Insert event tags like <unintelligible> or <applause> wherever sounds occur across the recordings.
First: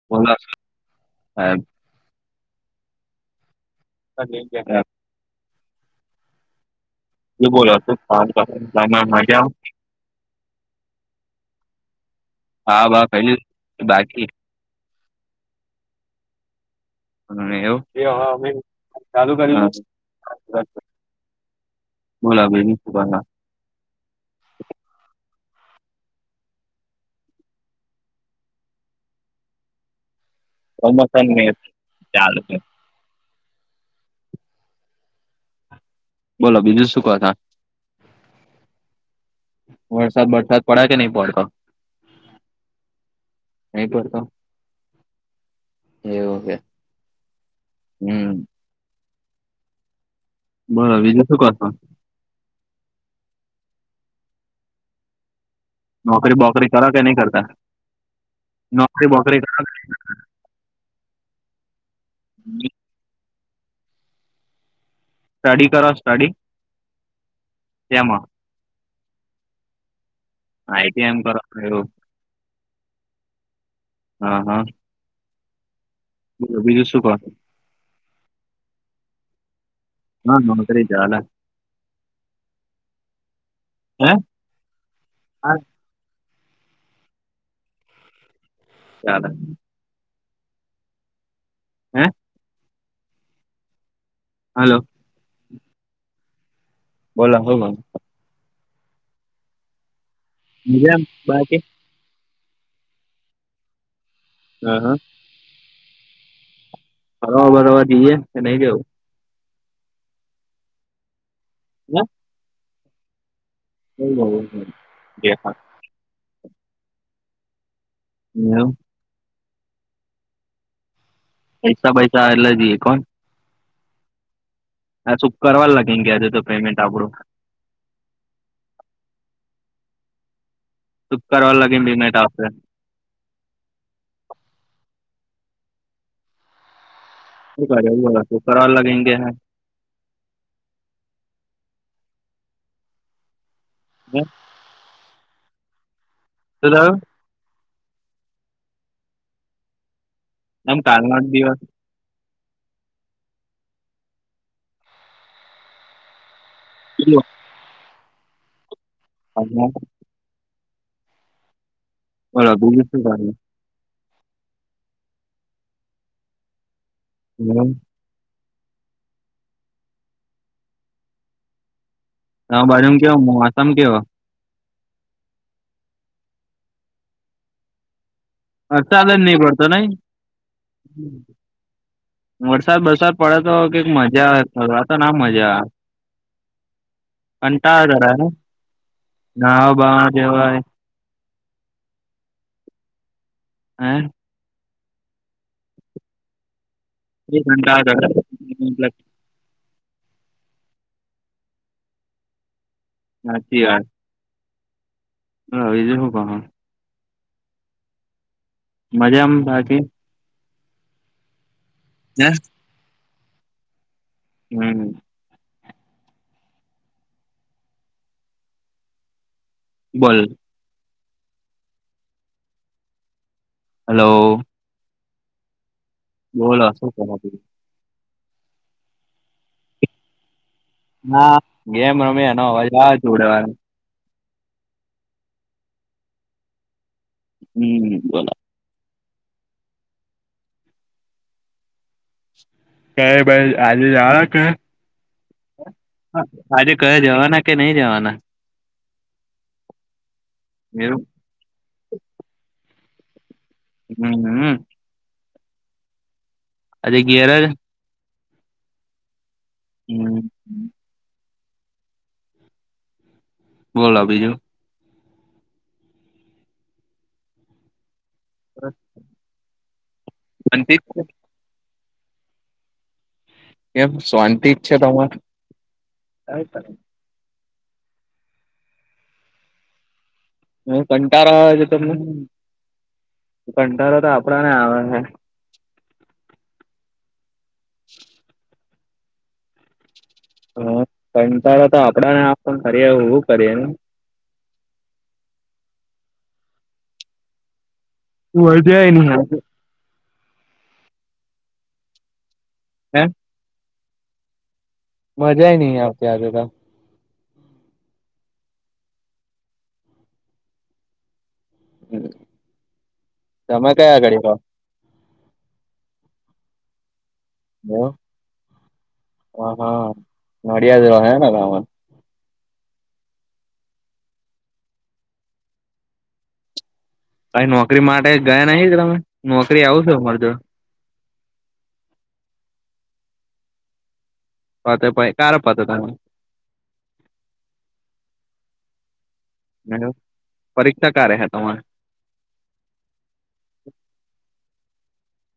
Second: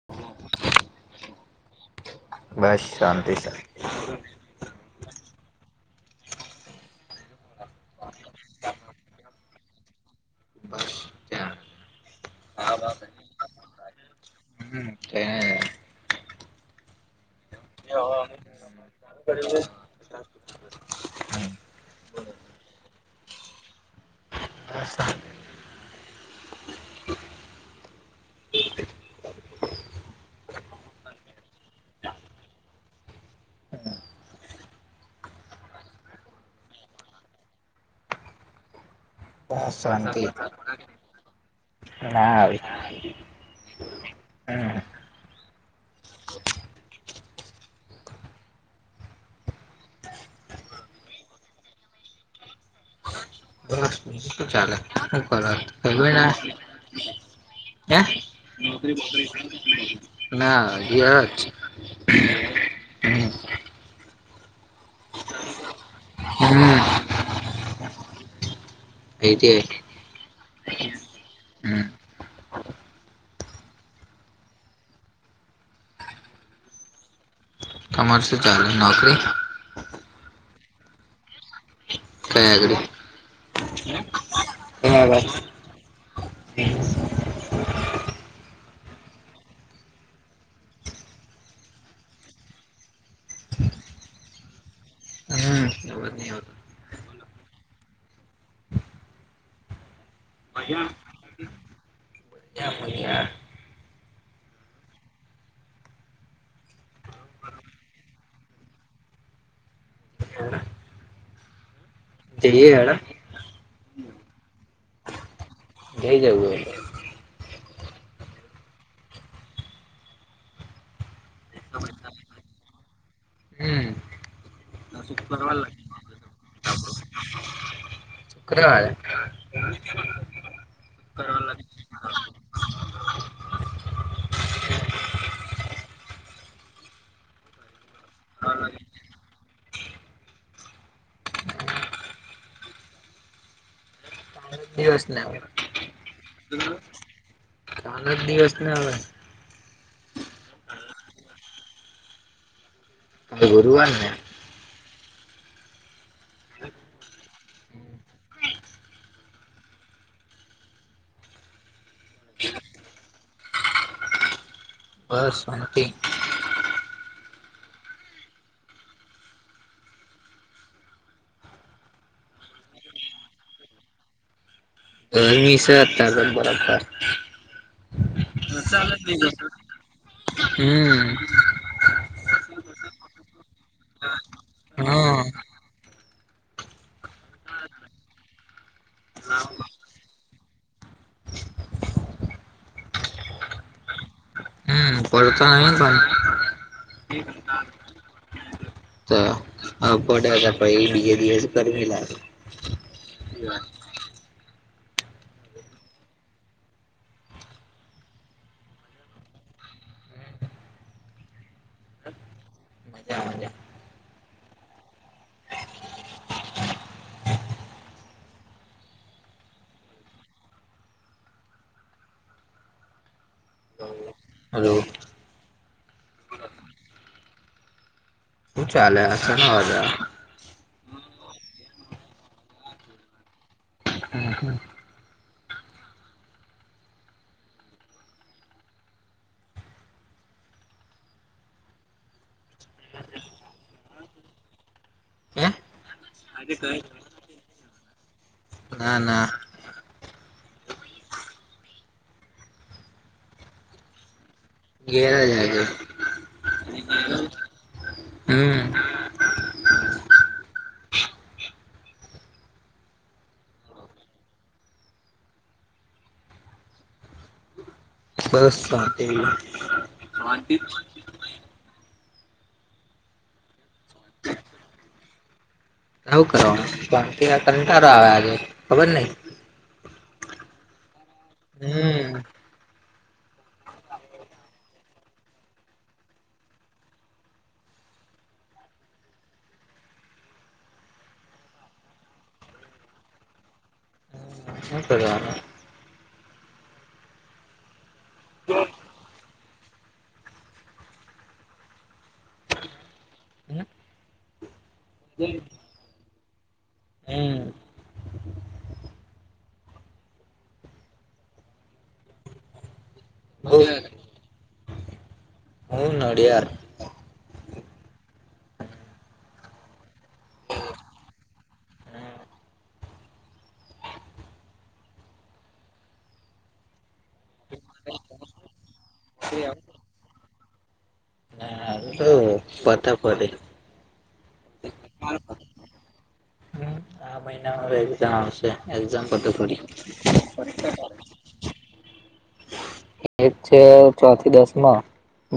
<unintelligible> બસ, શાંતિ. તા જઈ ને બેઠા. શું બોલો છો? મજામાં. બસ ત્યાં હા, બા પહેલી બાકી. હમ્મ, તે. ને એવુ, એ હ, અમે ચાલુ કર્યું. બોલો બેની શુંભના આસામ. કમોસાઈન મે ચાલે છે. બોલો, બીજું શું કો તા બસ શાંતિ વરસાદ વરસાદ પડે કે, નહી પડતો. ના આવી. નહીં પડતો. હમ એવું કે, હમ્મ. બોલો, બીજું શું કરો છો? વાહ. શું ચાલે? હું કરો? હવે આ નોકરી બોકરી કરો કે નહી કરતા? હે નોકરી બોકરી. ના વિયા હ છે. <inaudible> <inaudible> સ્ટડી કરો સ્ટડી હમ તેમ I T I I T એમ કરો કયરો હ હ બોલો બીજું શું કો? તમાર શું ચાલે નોકરી? ના નોકરી ચાલે ક્ય આગળી હે <inaudible> હા <inaudible> ચાલે હે હાલો. હમ્મ અવાજ નઈ આવતો બોલો હું કો મજામ બાકી ક્યાં ફરીયા હ હ ફરવા બરવા જીએ કે નહી જવું <inaudible> જઈએ હડા <inaudible> <inaudible> નેવું પૈસા બયસા એટલે જીએ કોણ હમ. <unintelligible> કરવા લાગી ન ગયાજે તો પેમેન્ટ આપડું <inaudible> કરવા લાગેમી મેટ આસરે <inaudible> <unintelligible> દિવસ ના <inaudible> દિવસના આવે કેમ કાલનો જ દિવસ કાલ ગુરુવાર ને એલો <inaudible> બોલો બીજુ શુ કરે બસ શાંતિ <inaudible> હા બાજુમ કેવા મોસામ કેવા ગરમી છે, અત્યારે ત બરાબર વરસાદ જ ની પડતો નય હમ વરસાદ બરસાદ પડે તો કઈક મજા <unintelligible> આ ના હા મજા અને ક જાર હાવ ભાવ જેવા <inaudible> પરતા નહી ભાઈ <unintelligible> પડ હતા એ બીજે દિવસ ગરમી લાગે હાચી વાત <unintelligible> મજામા બાકી હ મજા મજા હમ્મ બોલ હલો હલો બોલો શું કરો - હું ચાલે આસલ હવા હા ગેમ રમી ન અવાજ જો ઉડેવા હમ્મ હમ્મ હમ્મ બોલો કં ભાઈ આજે જવાના કે હે આજે કયા જવાના કે નહી જવાના ના ના એવુ હમ્મ હ ઘેરા જાય છે અજી ઘેરે હમ્મ હમ્મ બોલો બીજું બસ પાતીમાં <unintelligible> એમ શાંતિ છે તમારે? નવ કરવાનું બાકી કંટારો આવ્યા છે ખબર નહિ હ કંટળો આવે છે તમને હમ કંટળો તો આપડા ને આવે છે. હ કંચારા તો આપડા ને આપ કરીએ કરીએ હૂ કરવાના <unintelligible> હે મજા નહિ આવતી ત હમ્મ હમ્મ બઉ તમે કયા આગળ કહો <unintelligible> હ હ હા અડિયાદ ગમાં કઈ નોકરી માટે ગયા નહ તમે નોકરી આવ છો અર જો <unintelligible> પતા ફેરી પત કાર પતા તમે એામ આવશે એક્સામ પતે પહી હેલો પરીક્ષા ક્યા તમારે? એક છે ચો થી દસ માં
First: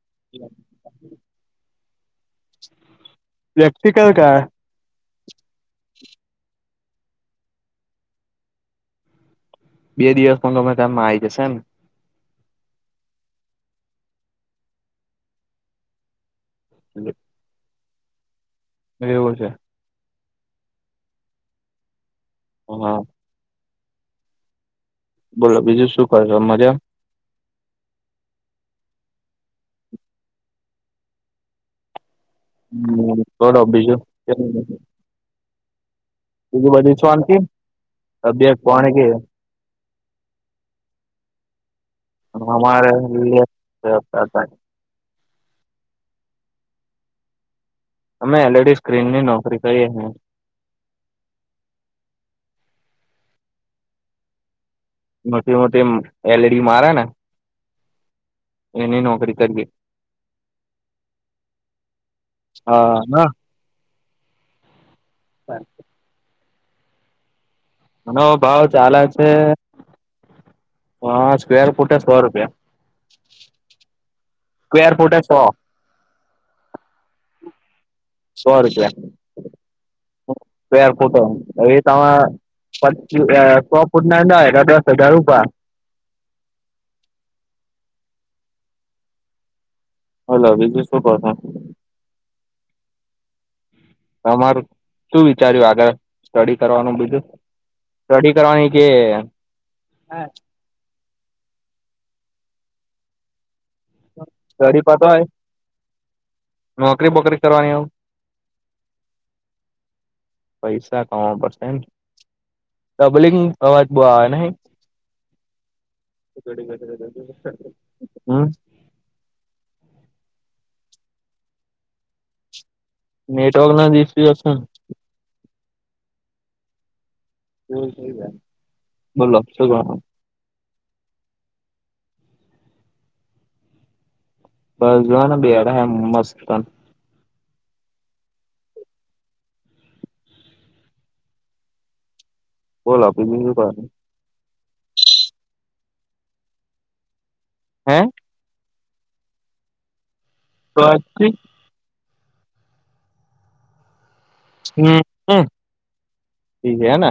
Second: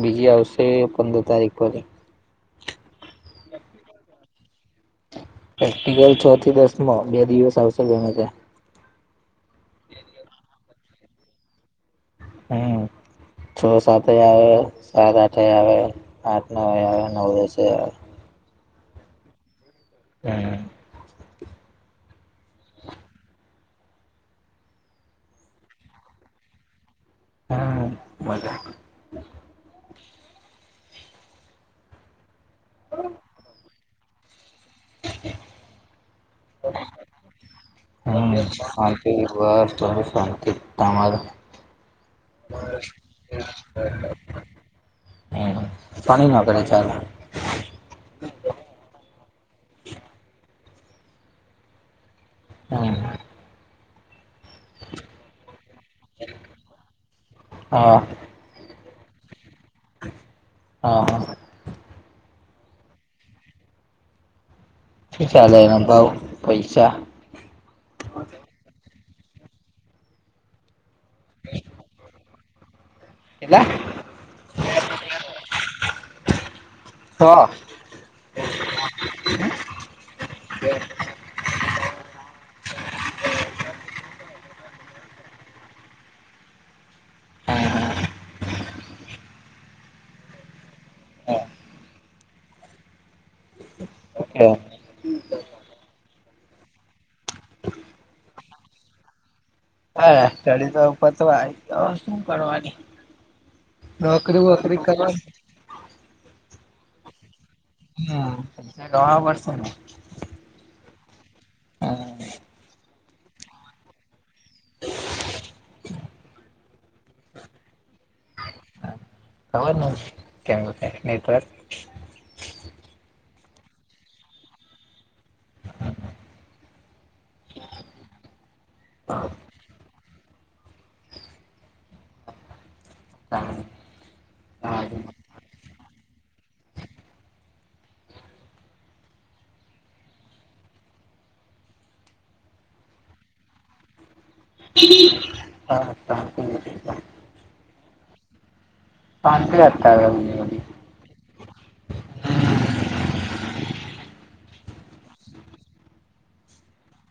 બીજી આવશે પંદર તારીખ પરરી વ્યક્તિિકલ ક પ્રેક્ટિકલ છ થી દસમાં બે દિવસ આવશે ગમે ત્યારે. બે દિવસ પંદર ગમે તેમ આવી જશે ને. હમ્મ છ સાત એ આવે સાત આઠે એ આવે આઠ નવે આવે નવે છે. એવું છે. હા. હા. બોલો બીજું શું કરો છો મજા. હા મજા. <inaudible> હમ્મ બોલો બીજું કેમનું. <inaudible> શાંતિ હમ્મ તબિયત પાણી શાંતિ કેવી વાત કરો શાંતિ. તમારુ. અમારે. <unintelligible> શાની નોકરી ચાલે. અમે એલઈડી સ્ક્રીન ની નોકરી કરીએ. હમ્મ. મોટી-મોટી એમ એલઈડી મારે ને. હા. એની નોકરી કરીયે. હા હા. હા ના. શું ચાલે એના ભાવ પૈસા. એનો ભાવ ચાલે છે. હા સ્ક્વેર ફૂટે સો રૂપિયા કેટલા સ્ક્વેર ફૂટે સો. સો. સો રૂપિયા સ્ક્વેર ફૂટ હવે તમા પીસ સો ફૂટના દસ એટલે દસ હજાર ઉભા. <inaudible> બોલો બીજું શું કોહ છો. તમારું. હા શું વિચાર્યું આગળ સ્ટડી કરવાનું બીજું સ્ટડી કરવાની કે હા સ્ટડી તો પતવા આઈ હવે શું કરવાની. નોકરી વોકરી સ્ટડી પતવાઈ કરવાની નોકરી બોકરી કરવાની એવું <unintelligible> પૈસા કમાવો પડશે ડબલિંગ અવાજ બોવ આવે નહિ. <unintelligible> હમ્મ. ખબર નઈ કેમ એવું થાય નેટવર્ક નેટવર્કનો જ ઈશુ હશે ન. બોલો શું કરો. <inaudible> બાર જોવાના બેહાડા હે મસ્ત. બોલો બીજું કરો. <inaudible> હા હા. હે. પાછી અટકાવે અમને વળી. <unintelligible> હમ્મ હ ઠીક હે ન.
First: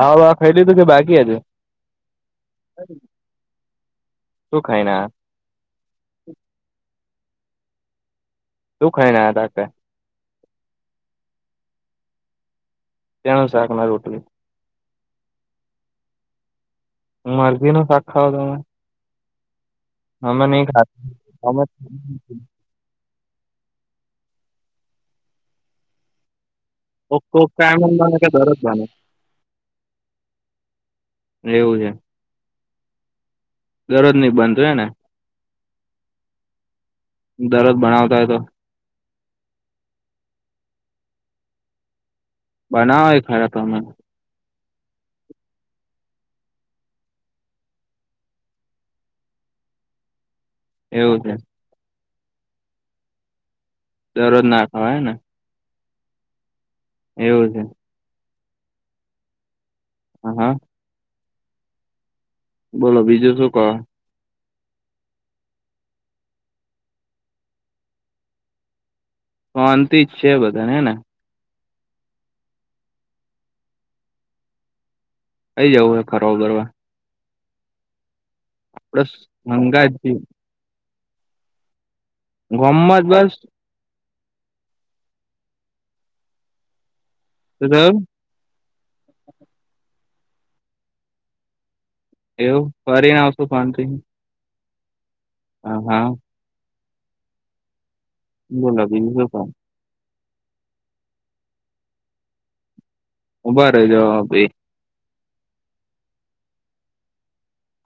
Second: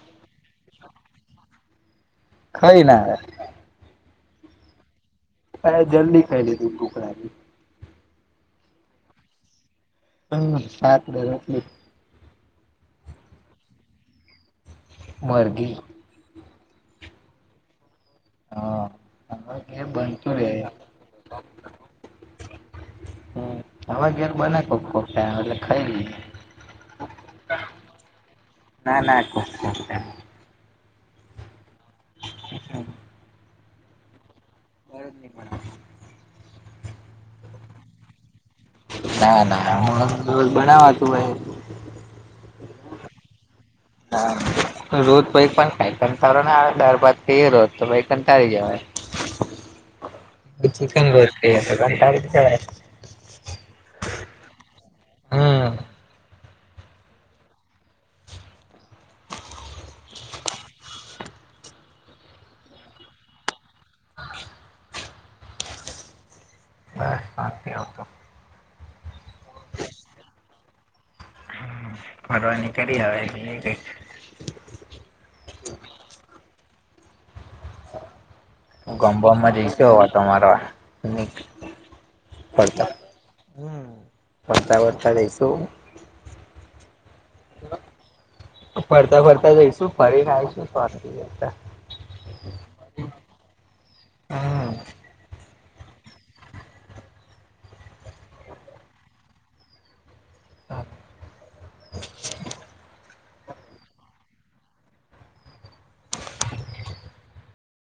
ખાવા બાવા ખાઈ લીધું કે બાકી હજી ખઈ ન આયા. શું ખાઈન આયા? હ જલ્દી ખાઈ લીધું ભૂખ લાગી. શું ખાઈન આયા રાતે. હ શાક ને રોટલી. ત્યાં શાકને રોટલી મરઘી. મરઘીનું શાક ખાવા ગયા. હા <unintelligible> અમે નઈ ખાતા <unintelligible> હવે ઘેર બને કોક કોક ટાઈમ એટલે ખાઈ લઈએ. કોક કોક ટાઈમ જ બને કે દરરોજ બને ના ના કોક કોક ટાઈમ. એવું છે. <inaudible> દરરોજ નહી બનતું હે ને? <inaudible> દરરોજ બનાવતા હોય તો ના ના હું રોજ રોજ બનાવાતું હોય. બનાવે ખરા તમે હા રોજ પહી કોણ પણ ખાય કટારો ના આવે દારભાત ખઈએ રોજ તોય કંટાળી જવાય. <inaudible> ચિકન એવું રોજ છે ખઈએ તે કંટાળી જવાય. દરરોજ ના ખવાય હેને. હમ એવું હ હા. બોલો બીજું શું કો? <unintelligible> શાંતિ જ છે બધાને હે ને ફરવાની કરી આવે એ કઈ જવું હે ફરવા બરવા બસ ગામ બામમાં જઈશ અવ ગંગાજી તમારા ગામ મ જ બસ. <inaudible> વર્તા બર્તા લઈશું. શું થયું? ફરતા ફરતા જઈશું ફરી આઇશું ફર જતા. એવું ફરીને આવશું શાંતિથી હમ અ હ બોલા બીજું શું કહું? ઊભા રેજો ભાઈ